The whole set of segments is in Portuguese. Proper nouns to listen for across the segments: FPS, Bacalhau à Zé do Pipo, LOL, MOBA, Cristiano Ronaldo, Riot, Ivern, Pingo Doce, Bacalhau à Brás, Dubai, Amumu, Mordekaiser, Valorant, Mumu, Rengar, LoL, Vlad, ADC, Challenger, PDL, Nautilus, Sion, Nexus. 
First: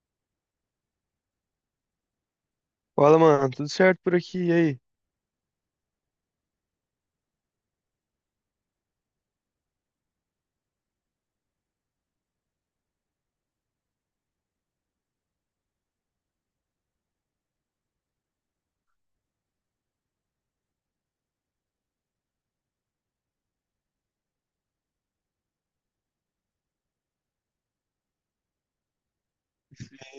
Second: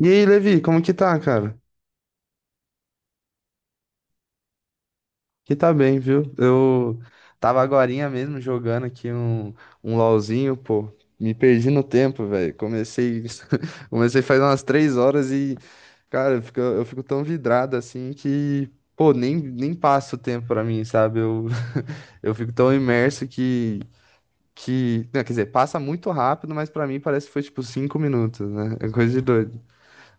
E aí, Levi, como que tá, cara? Fala, mano, tudo certo por aqui? E aí? Que tá bem, viu? Eu tava agorinha mesmo jogando aqui um LOLzinho, pô. Me perdi no tempo, velho. Comecei faz umas 3 horas e, cara, eu fico tão vidrado assim que, pô, nem passa o tempo pra mim, sabe? Eu, eu fico tão imerso que, não, quer dizer, passa muito rápido, mas pra mim parece que foi tipo 5 minutos, né? É coisa de doido.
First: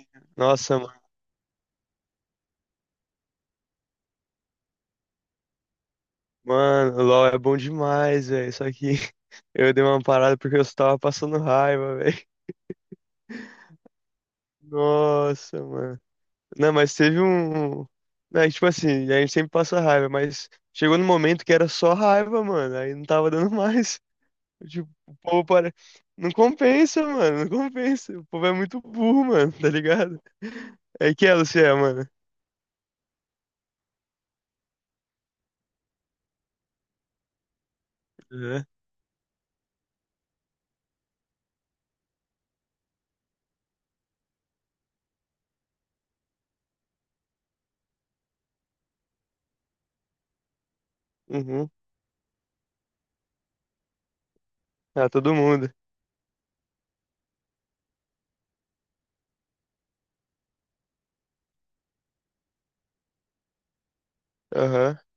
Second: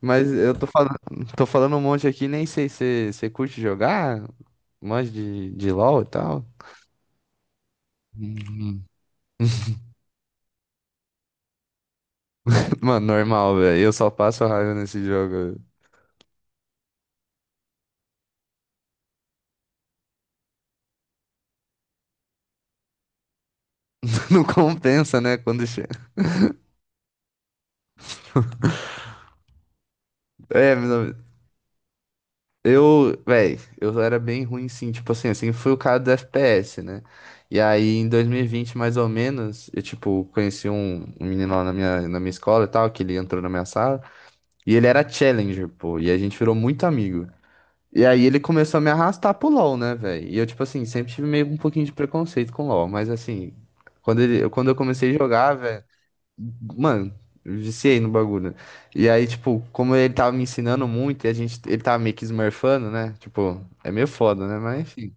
Mas Nossa, mano, tô falando um monte aqui, nem sei se você curte jogar, manja de LoL e tal. mano, o LoL é bom demais, velho. Só Uhum. que eu dei uma parada porque eu só tava passando raiva, velho. Mano, normal, velho. Eu só passo raiva nesse jogo. Nossa, mano. Não, mas teve um. Né, tipo assim, a gente sempre passa raiva, mas chegou no momento que era só raiva, mano. Aí não tava dando mais. Não Tipo, o compensa, né? povo Quando para. chega. Não compensa, mano, não compensa. O povo é muito burro, mano, tá ligado? É, meu É que é, você é, mano. eu, velho, eu era bem ruim sim. Tipo assim, fui o cara do FPS, né? E aí, em Uhum. 2020, mais ou menos, eu, tipo, conheci um menino lá na minha escola e tal, que ele entrou na minha sala. E ele era Challenger, pô. E a gente virou muito amigo. E aí ele começou a me arrastar pro LoL, né, velho? E eu, tipo assim, sempre tive meio um Uhum. pouquinho de preconceito com LoL, mas assim, quando eu Ah, comecei a todo jogar, mundo. velho, mano, eu viciei no bagulho. E aí, tipo, como ele tava me ensinando muito e ele tava meio que smurfando, né? Tipo, é meio foda, né? Mas Aham. enfim.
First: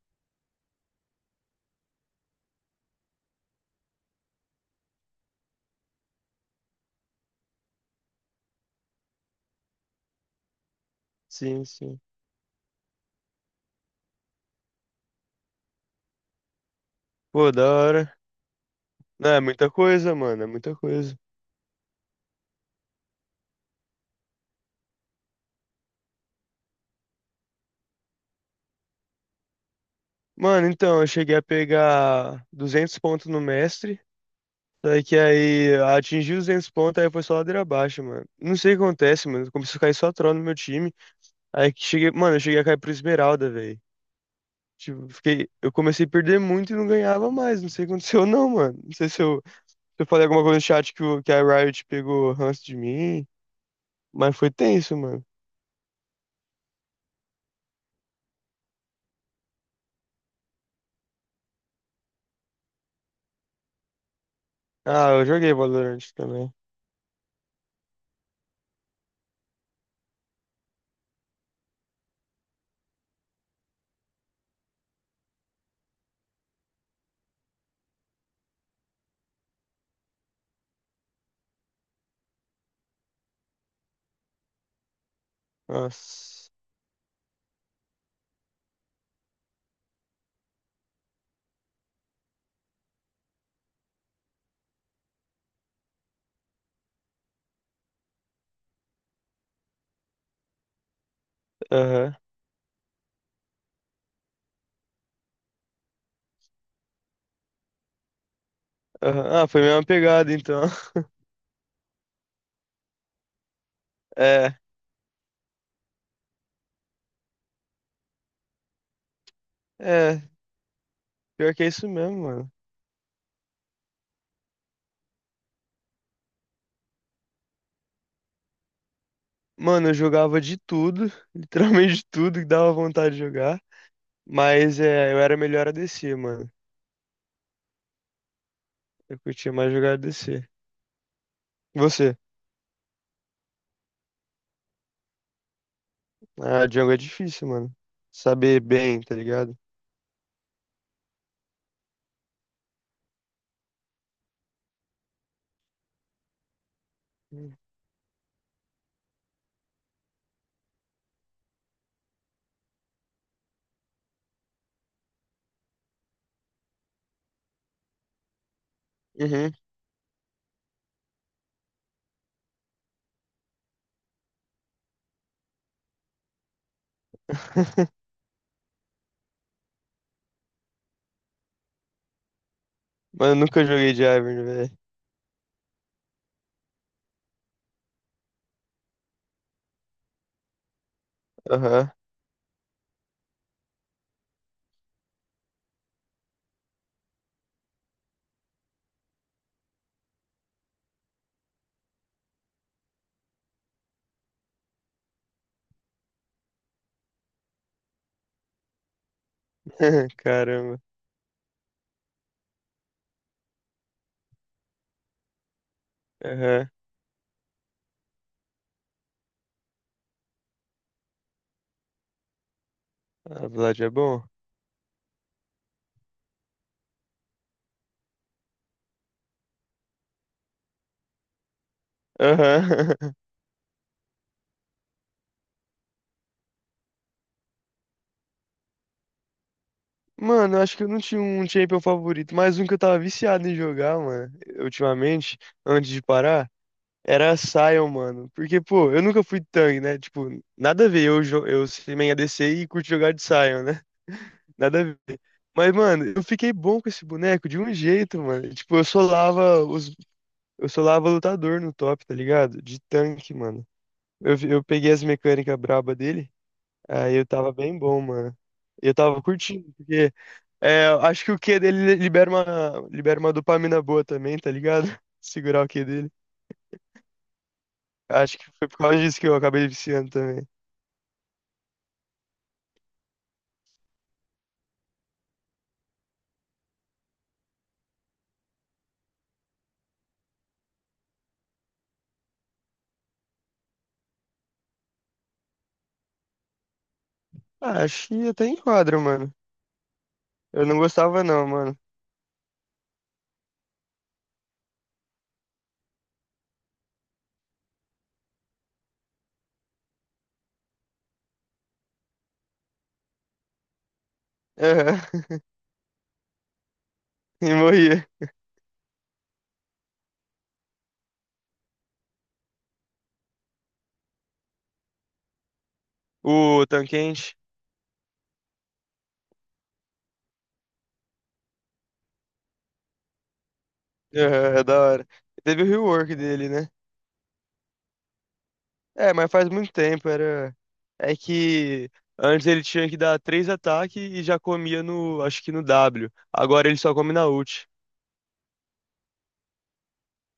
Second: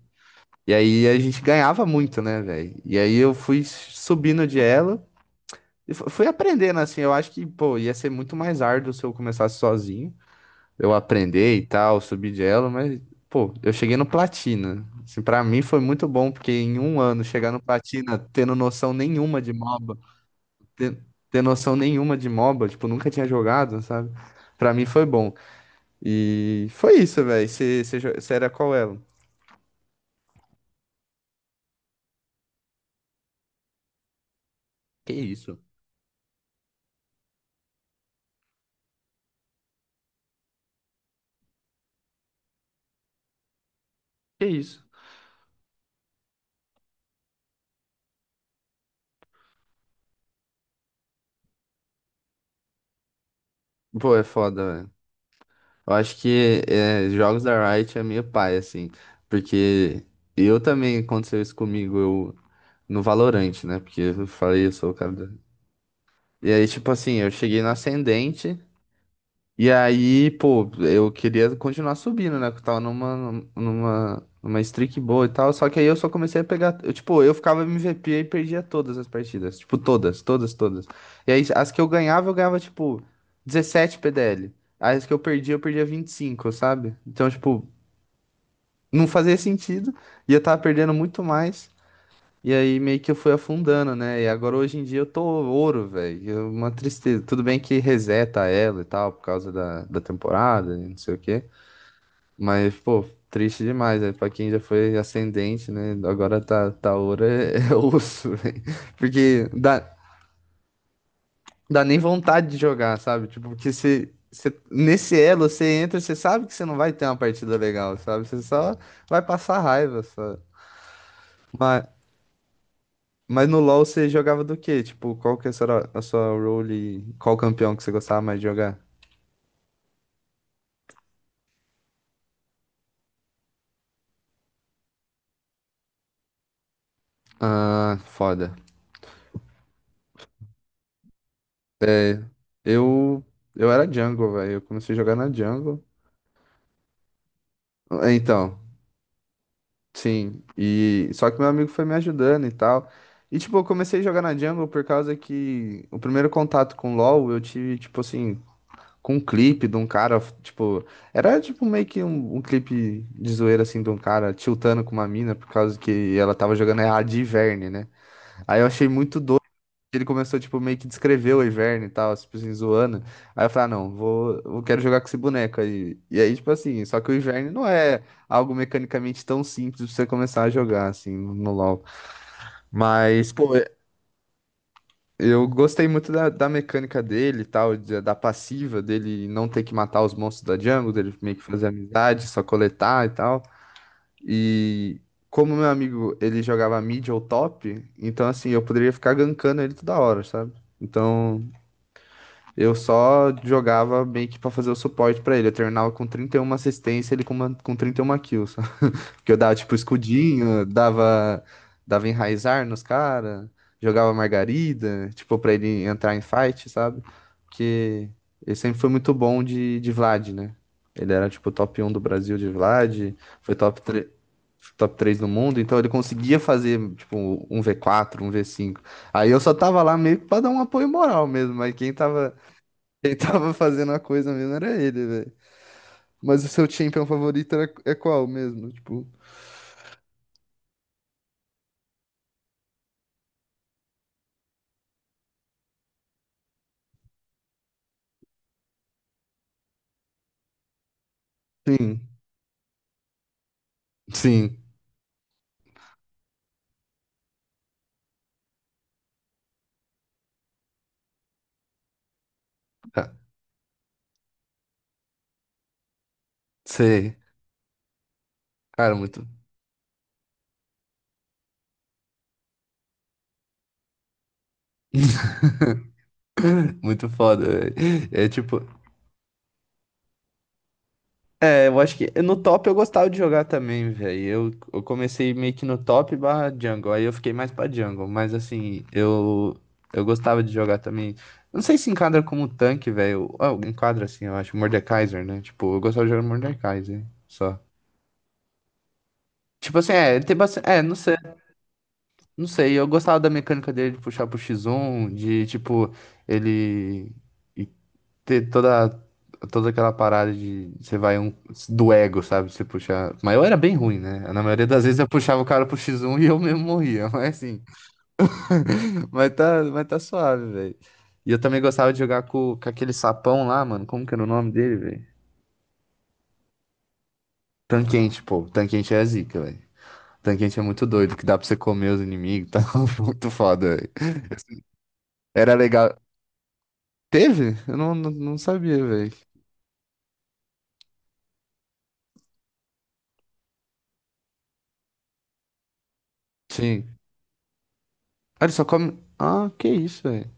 E aí a gente ganhava muito, né, velho? E aí eu fui subindo de elo e fui aprendendo, assim, eu acho que, pô, ia ser muito mais árduo se eu começasse sozinho eu aprender Sim, e tal, sim. subir de elo, mas, pô, eu cheguei no platina. Assim, pra mim foi muito bom, porque em um ano chegar Pô, no da hora. platina, tendo noção Não, é nenhuma de muita MOBA, coisa, mano, é muita ter, coisa. ter noção nenhuma de MOBA, tipo, nunca tinha jogado, sabe? Pra mim foi bom. E foi isso, velho. Você era qual elo? Mano, então, eu cheguei a pegar 200 pontos no mestre, daí Que que isso? aí atingi os 200 pontos, aí foi só ladeira abaixo, mano. Não sei o que acontece, mano, começou a cair só troll no meu time, aí que cheguei, mano, eu cheguei a cair pro Esmeralda, velho. Que isso? Tipo, fiquei, eu comecei a perder muito e não ganhava mais, não sei o que aconteceu não, mano. Não sei se eu falei alguma coisa no chat que a Riot pegou ranço de mim, Pô, é mas foi foda, velho. tenso, mano. Eu acho que é, jogos da Riot é meio pai, assim, porque eu também aconteceu isso comigo, eu no Valorant, né? Porque eu falei, eu sou o Ah, cara eu da- joguei Valorant E também. aí, tipo assim, eu cheguei no ascendente. E aí, pô, eu queria continuar subindo, né? Que eu tava numa streak boa e tal. Só que aí eu só comecei a pegar. Eu, tipo, eu ficava MVP e perdia todas as partidas. Tipo, todas, todas, todas. E aí, as que eu ganhava, tipo, 17 PDL. Aí as que eu perdia 25, Nossa. sabe? Então, tipo, não fazia sentido. E eu tava perdendo muito mais. E aí meio que eu fui afundando, né? E agora hoje em dia eu tô ouro, velho. É uma tristeza. Tudo bem que reseta ela e tal, por causa da temporada e não sei o quê. Aham, Mas, pô, triste demais, né? Pra quem já foi ascendente, né? Agora tá ouro é, é osso, velho. aham. Ah, Porque foi a dá, mesma pegada, então. dá nem vontade de jogar, sabe? Tipo, porque você, você, É, nesse elo você entra, você sabe que você não vai ter uma partida legal, sabe? Você só vai passar raiva, é. só. Pior que é Mas, isso mesmo, mano. Mas no LoL você jogava do quê? Tipo, qual que era a sua role? E qual campeão que você gostava mais de jogar? Mano, eu jogava de tudo, literalmente de tudo que dava vontade de jogar. Mas é, eu era melhor a ADC, mano. Ah, foda. Eu curtia mais jogar ADC. E você? Eu, eu era jungle, velho. Eu comecei a jogar na jungle. Ah, jungle é difícil, mano. Ah, então, Saber bem, tá ligado? sim. E só que meu amigo foi me ajudando e tal. E tipo, eu comecei a jogar na jungle por causa que o primeiro contato com LoL eu tive, tipo assim, com um clipe de um cara, tipo, era tipo meio que um clipe de zoeira assim de um cara tiltando com uma mina por causa que ela tava jogando errado de Ivern, né? Aí eu achei muito doido. Uhum. Ele começou, tipo, meio que descrever o Ivern e tal, tipo assim, zoando. Aí eu falei, ah, não, eu quero jogar com esse boneco aí. E aí, tipo assim, só que o Ivern não é algo mecanicamente tão simples pra você começar a jogar, assim, no LoL. Mas, Mano, eu pô, nunca joguei de Ivern, velho. eu gostei muito da, da mecânica dele e tal, da passiva dele não ter que matar os monstros da jungle, dele meio que fazer Aham. amizade, só coletar e tal. E como meu amigo, ele jogava mid ou top, então assim, eu poderia ficar gankando ele toda hora, sabe? Então, eu só jogava meio que pra fazer o suporte pra ele. Eu terminava com 31 assistência, ele com 31 kills. Que eu dava, tipo, escudinho, Caramba. dava enraizar nos caras, jogava margarida, tipo, pra ele entrar em fight, Aham. sabe? Porque ele sempre foi muito bom de Vlad, né? Ele era, tipo, top um do Brasil de Vlad, A foi Vlad top é 3, bom. top 3 do mundo, então ele conseguia fazer, tipo, um v quatro, um v cinco. Aí eu só tava lá meio que pra dar um apoio moral mesmo, mas quem tava, Aham. quem tava fazendo a coisa mesmo era ele, velho. Mas o seu champion favorito era, é qual mesmo? Tipo, Mano, eu acho que eu não tinha um champion favorito, mas um que eu tava viciado em jogar, mano, ultimamente, antes de parar, era a Sion, mano. Porque, pô, eu nunca fui tanque, né? Tipo, nada a ver eu, eu ser sim. main ADC e curto jogar de Sion, né? Sim, Nada a ver. Mas, mano, eu fiquei bom com esse boneco de um jeito, mano. Tipo, eu solava lutador no top, tá ligado? De ah, tanque, mano. Eu peguei as mecânicas braba dele, aí sei. eu tava bem bom, mano. Eu Cara, tava muito, curtindo, porque é, acho que o Q dele libera uma dopamina boa também, tá ligado? Segurar o Q dele. muito foda, velho. É Acho que tipo. foi por causa disso que eu acabei viciando também. É, eu acho que no top eu gostava de jogar também, velho. Eu comecei meio que no top barra jungle, aí eu fiquei mais pra jungle, mas assim, eu gostava de jogar também. Não sei se enquadra como tanque, velho. Ah, enquadra assim, eu acho. Mordekaiser, né? Tipo, eu gostava de jogar Mordekaiser, só. Ah, acho que até enquadra, mano. Tipo assim, é, tem Eu bastante. não É, gostava não, mano. não sei. Eu gostava da mecânica dele de puxar pro X1, de tipo, ele. Ter toda aquela parada de você vai um do ego, sabe? Você puxar. Mas eu era bem ruim, né? Na maioria das vezes Aham. eu puxava o cara pro X1 e eu mesmo morria, mas E assim. morria. Mas tá suave, velho. E eu também gostava de jogar com aquele sapão lá, mano. Como que era o nome dele, velho? O Tanquente. Tanquente, pô. Tanquente é zica, velho. Tanquente é muito doido, que dá pra você comer os inimigos e tal. Muito foda, velho. Aham, é da hora. Era Teve o legal. rework dele, né? Teve? Eu não sabia, velho. É, mas faz muito tempo, era... É que antes ele tinha que dar três ataques e já comia no... Acho que no W. Agora ele só Sim. come na ult. Ah, ele só come. Ah, que isso, velho.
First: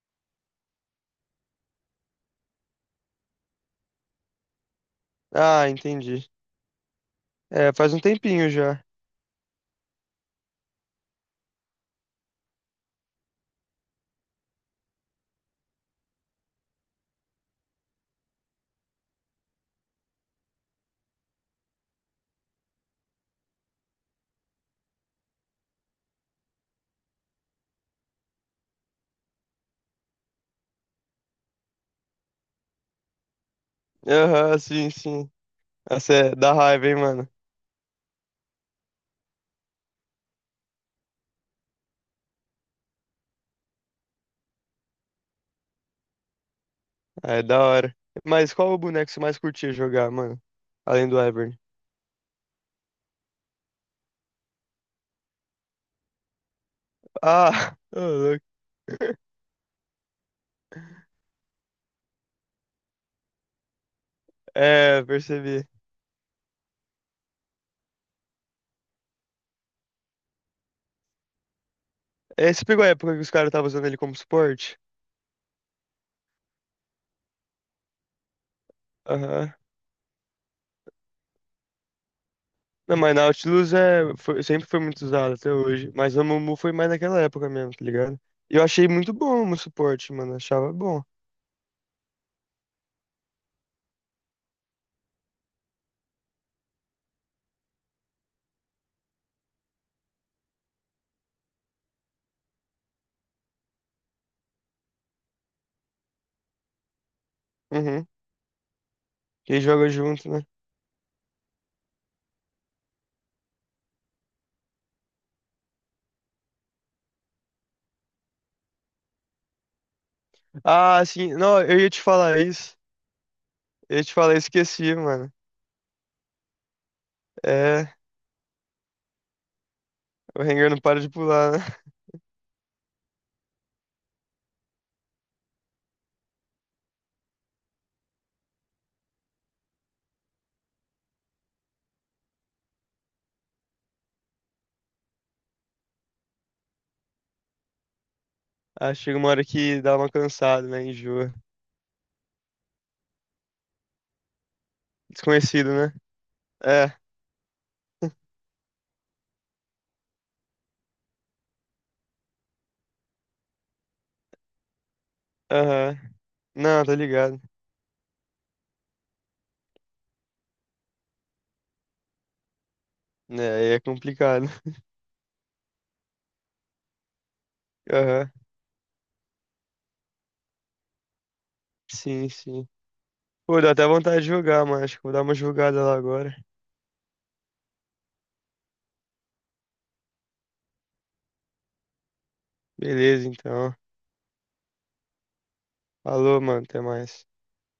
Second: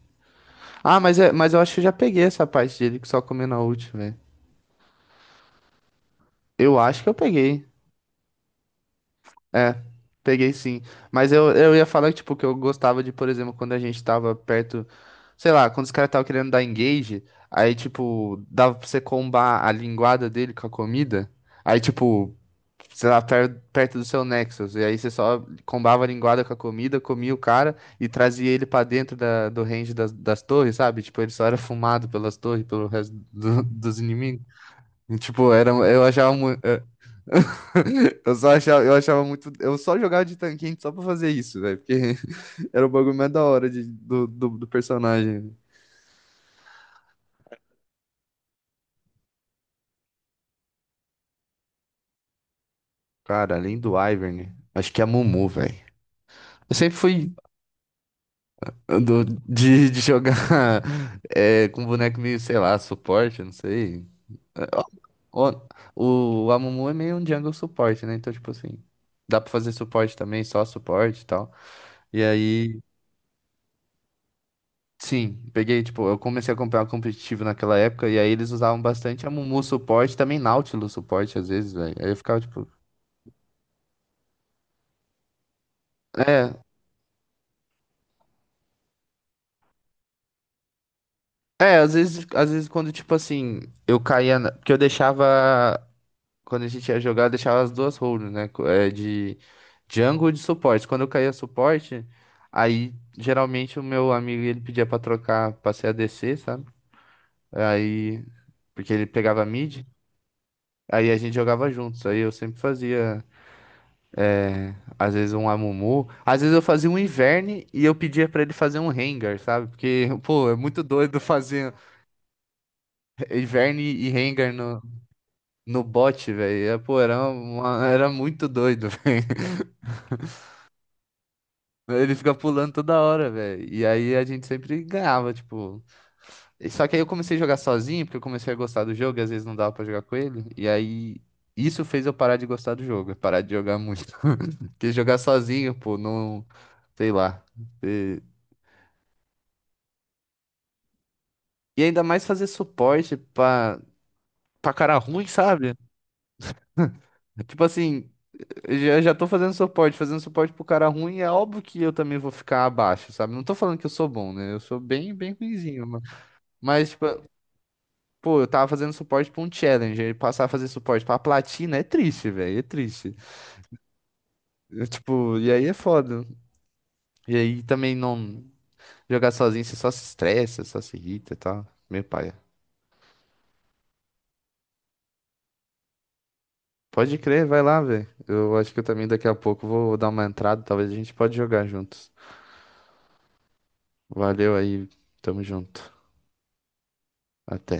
Ah, mas, é, mas eu acho que eu já peguei essa parte dele que só comeu na última, velho. Ah, entendi. Eu acho que eu peguei. É, faz um tempinho já. É, peguei sim. Mas eu ia falar, tipo, que eu gostava de, por exemplo, quando a gente tava perto, sei lá, quando os caras estavam querendo dar engage, aí, tipo, dava pra você combar a linguada dele com a comida. Aí, tipo, sei lá, perto do seu Nexus. E aí você só combava a linguada com a comida, comia o cara e trazia ele pra dentro da, do range das torres, sabe? Tipo, ele só era fumado pelas torres, pelo resto dos inimigos. Aham, sim, sim. Tipo, era, eu Essa achava é da muito. raiva, hein, mano? Eu só achava, eu achava muito. Eu só jogava de tanquinho só pra fazer isso, velho. Porque era o bagulho mais da hora do, do personagem. Ah, é da hora. Mas qual o boneco que você mais curtia jogar, mano? Além do Ivern. Cara, além do Ivern, acho que é a Mumu, velho. Eu sempre fui Ah, ô, louco. de jogar é, com boneco meio, sei lá, suporte, não sei. É, É, ó, percebi. O, a Mumu é meio um jungle suporte, né? Então, tipo assim, dá pra fazer suporte também, só suporte e tal. E É, você aí. pegou a época que os caras estavam usando ele como suporte? Sim, peguei, tipo, eu comecei a comprar competitivo naquela época e aí eles usavam bastante a Aham. Mumu suporte, também Nautilus suporte às vezes, velho. Aí eu ficava tipo, Não, mas Nautilus é, foi- sempre foi muito usado até hoje. Mas a é, Mumu foi mais naquela época mesmo, tá ligado? E eu achei muito bom o suporte, mano. Achava bom. é, às vezes, quando tipo assim, eu caía, porque eu deixava quando a gente ia jogar, eu deixava as duas roles, né, é, de jungle e de suporte. Quando eu caía suporte, aí geralmente o meu amigo ele pedia pra trocar, pra ser ADC, sabe? Uhum. Aí porque ele pegava Quem mid, joga junto, né? aí a gente jogava juntos. Aí eu sempre fazia né? Às vezes um Amumu. Às vezes eu fazia um Ivern e eu pedia pra ele fazer um Rengar, sabe? Porque, pô, é muito Ah, doido sim. Não, fazer eu ia te falar isso. Ivern Eu ia e te falar, Rengar no, esqueci, mano. no bot, velho. É, pô, era, É. era muito doido, velho. O Rengar não para de pular, né? Ele fica pulando toda hora, velho. E aí a gente sempre ganhava, tipo. Só que aí eu comecei a jogar sozinho, porque eu comecei a gostar do jogo e às vezes não dava pra jogar com ele. E aí. Isso fez eu parar de gostar do jogo, parar de jogar muito. Porque jogar sozinho, pô, não. Sei lá. Ah, chega uma hora que dá uma cansada, né? Enjoa. E ainda mais fazer suporte pra cara ruim, sabe? Desconhecido, né? É, Tipo assim, eu já tô fazendo suporte pro cara ruim, é óbvio que eu também vou ficar abaixo, sabe? Não tô falando que eu sou bom, né? Eu sou bem ruinzinho, aham. Não, mas, tá tipo, ligado. pô, eu tava fazendo suporte pra um Challenger e passar a fazer suporte pra platina é triste, velho, é triste. É, aí é complicado. Eu, tipo, e aí é foda. E aí também Aham. não jogar sozinho, você só se estressa, só se irrita e tal. Meu pai. Sim, sim. Pô, dá até vontade de jogar, mano. Acho que vou dar uma jogada lá agora. Pode crer, vai lá, velho. Eu acho que eu também daqui a pouco vou dar uma entrada, talvez a gente pode jogar juntos. Beleza, então. Valeu aí, tamo junto. Falou, mano. Até mais. Até.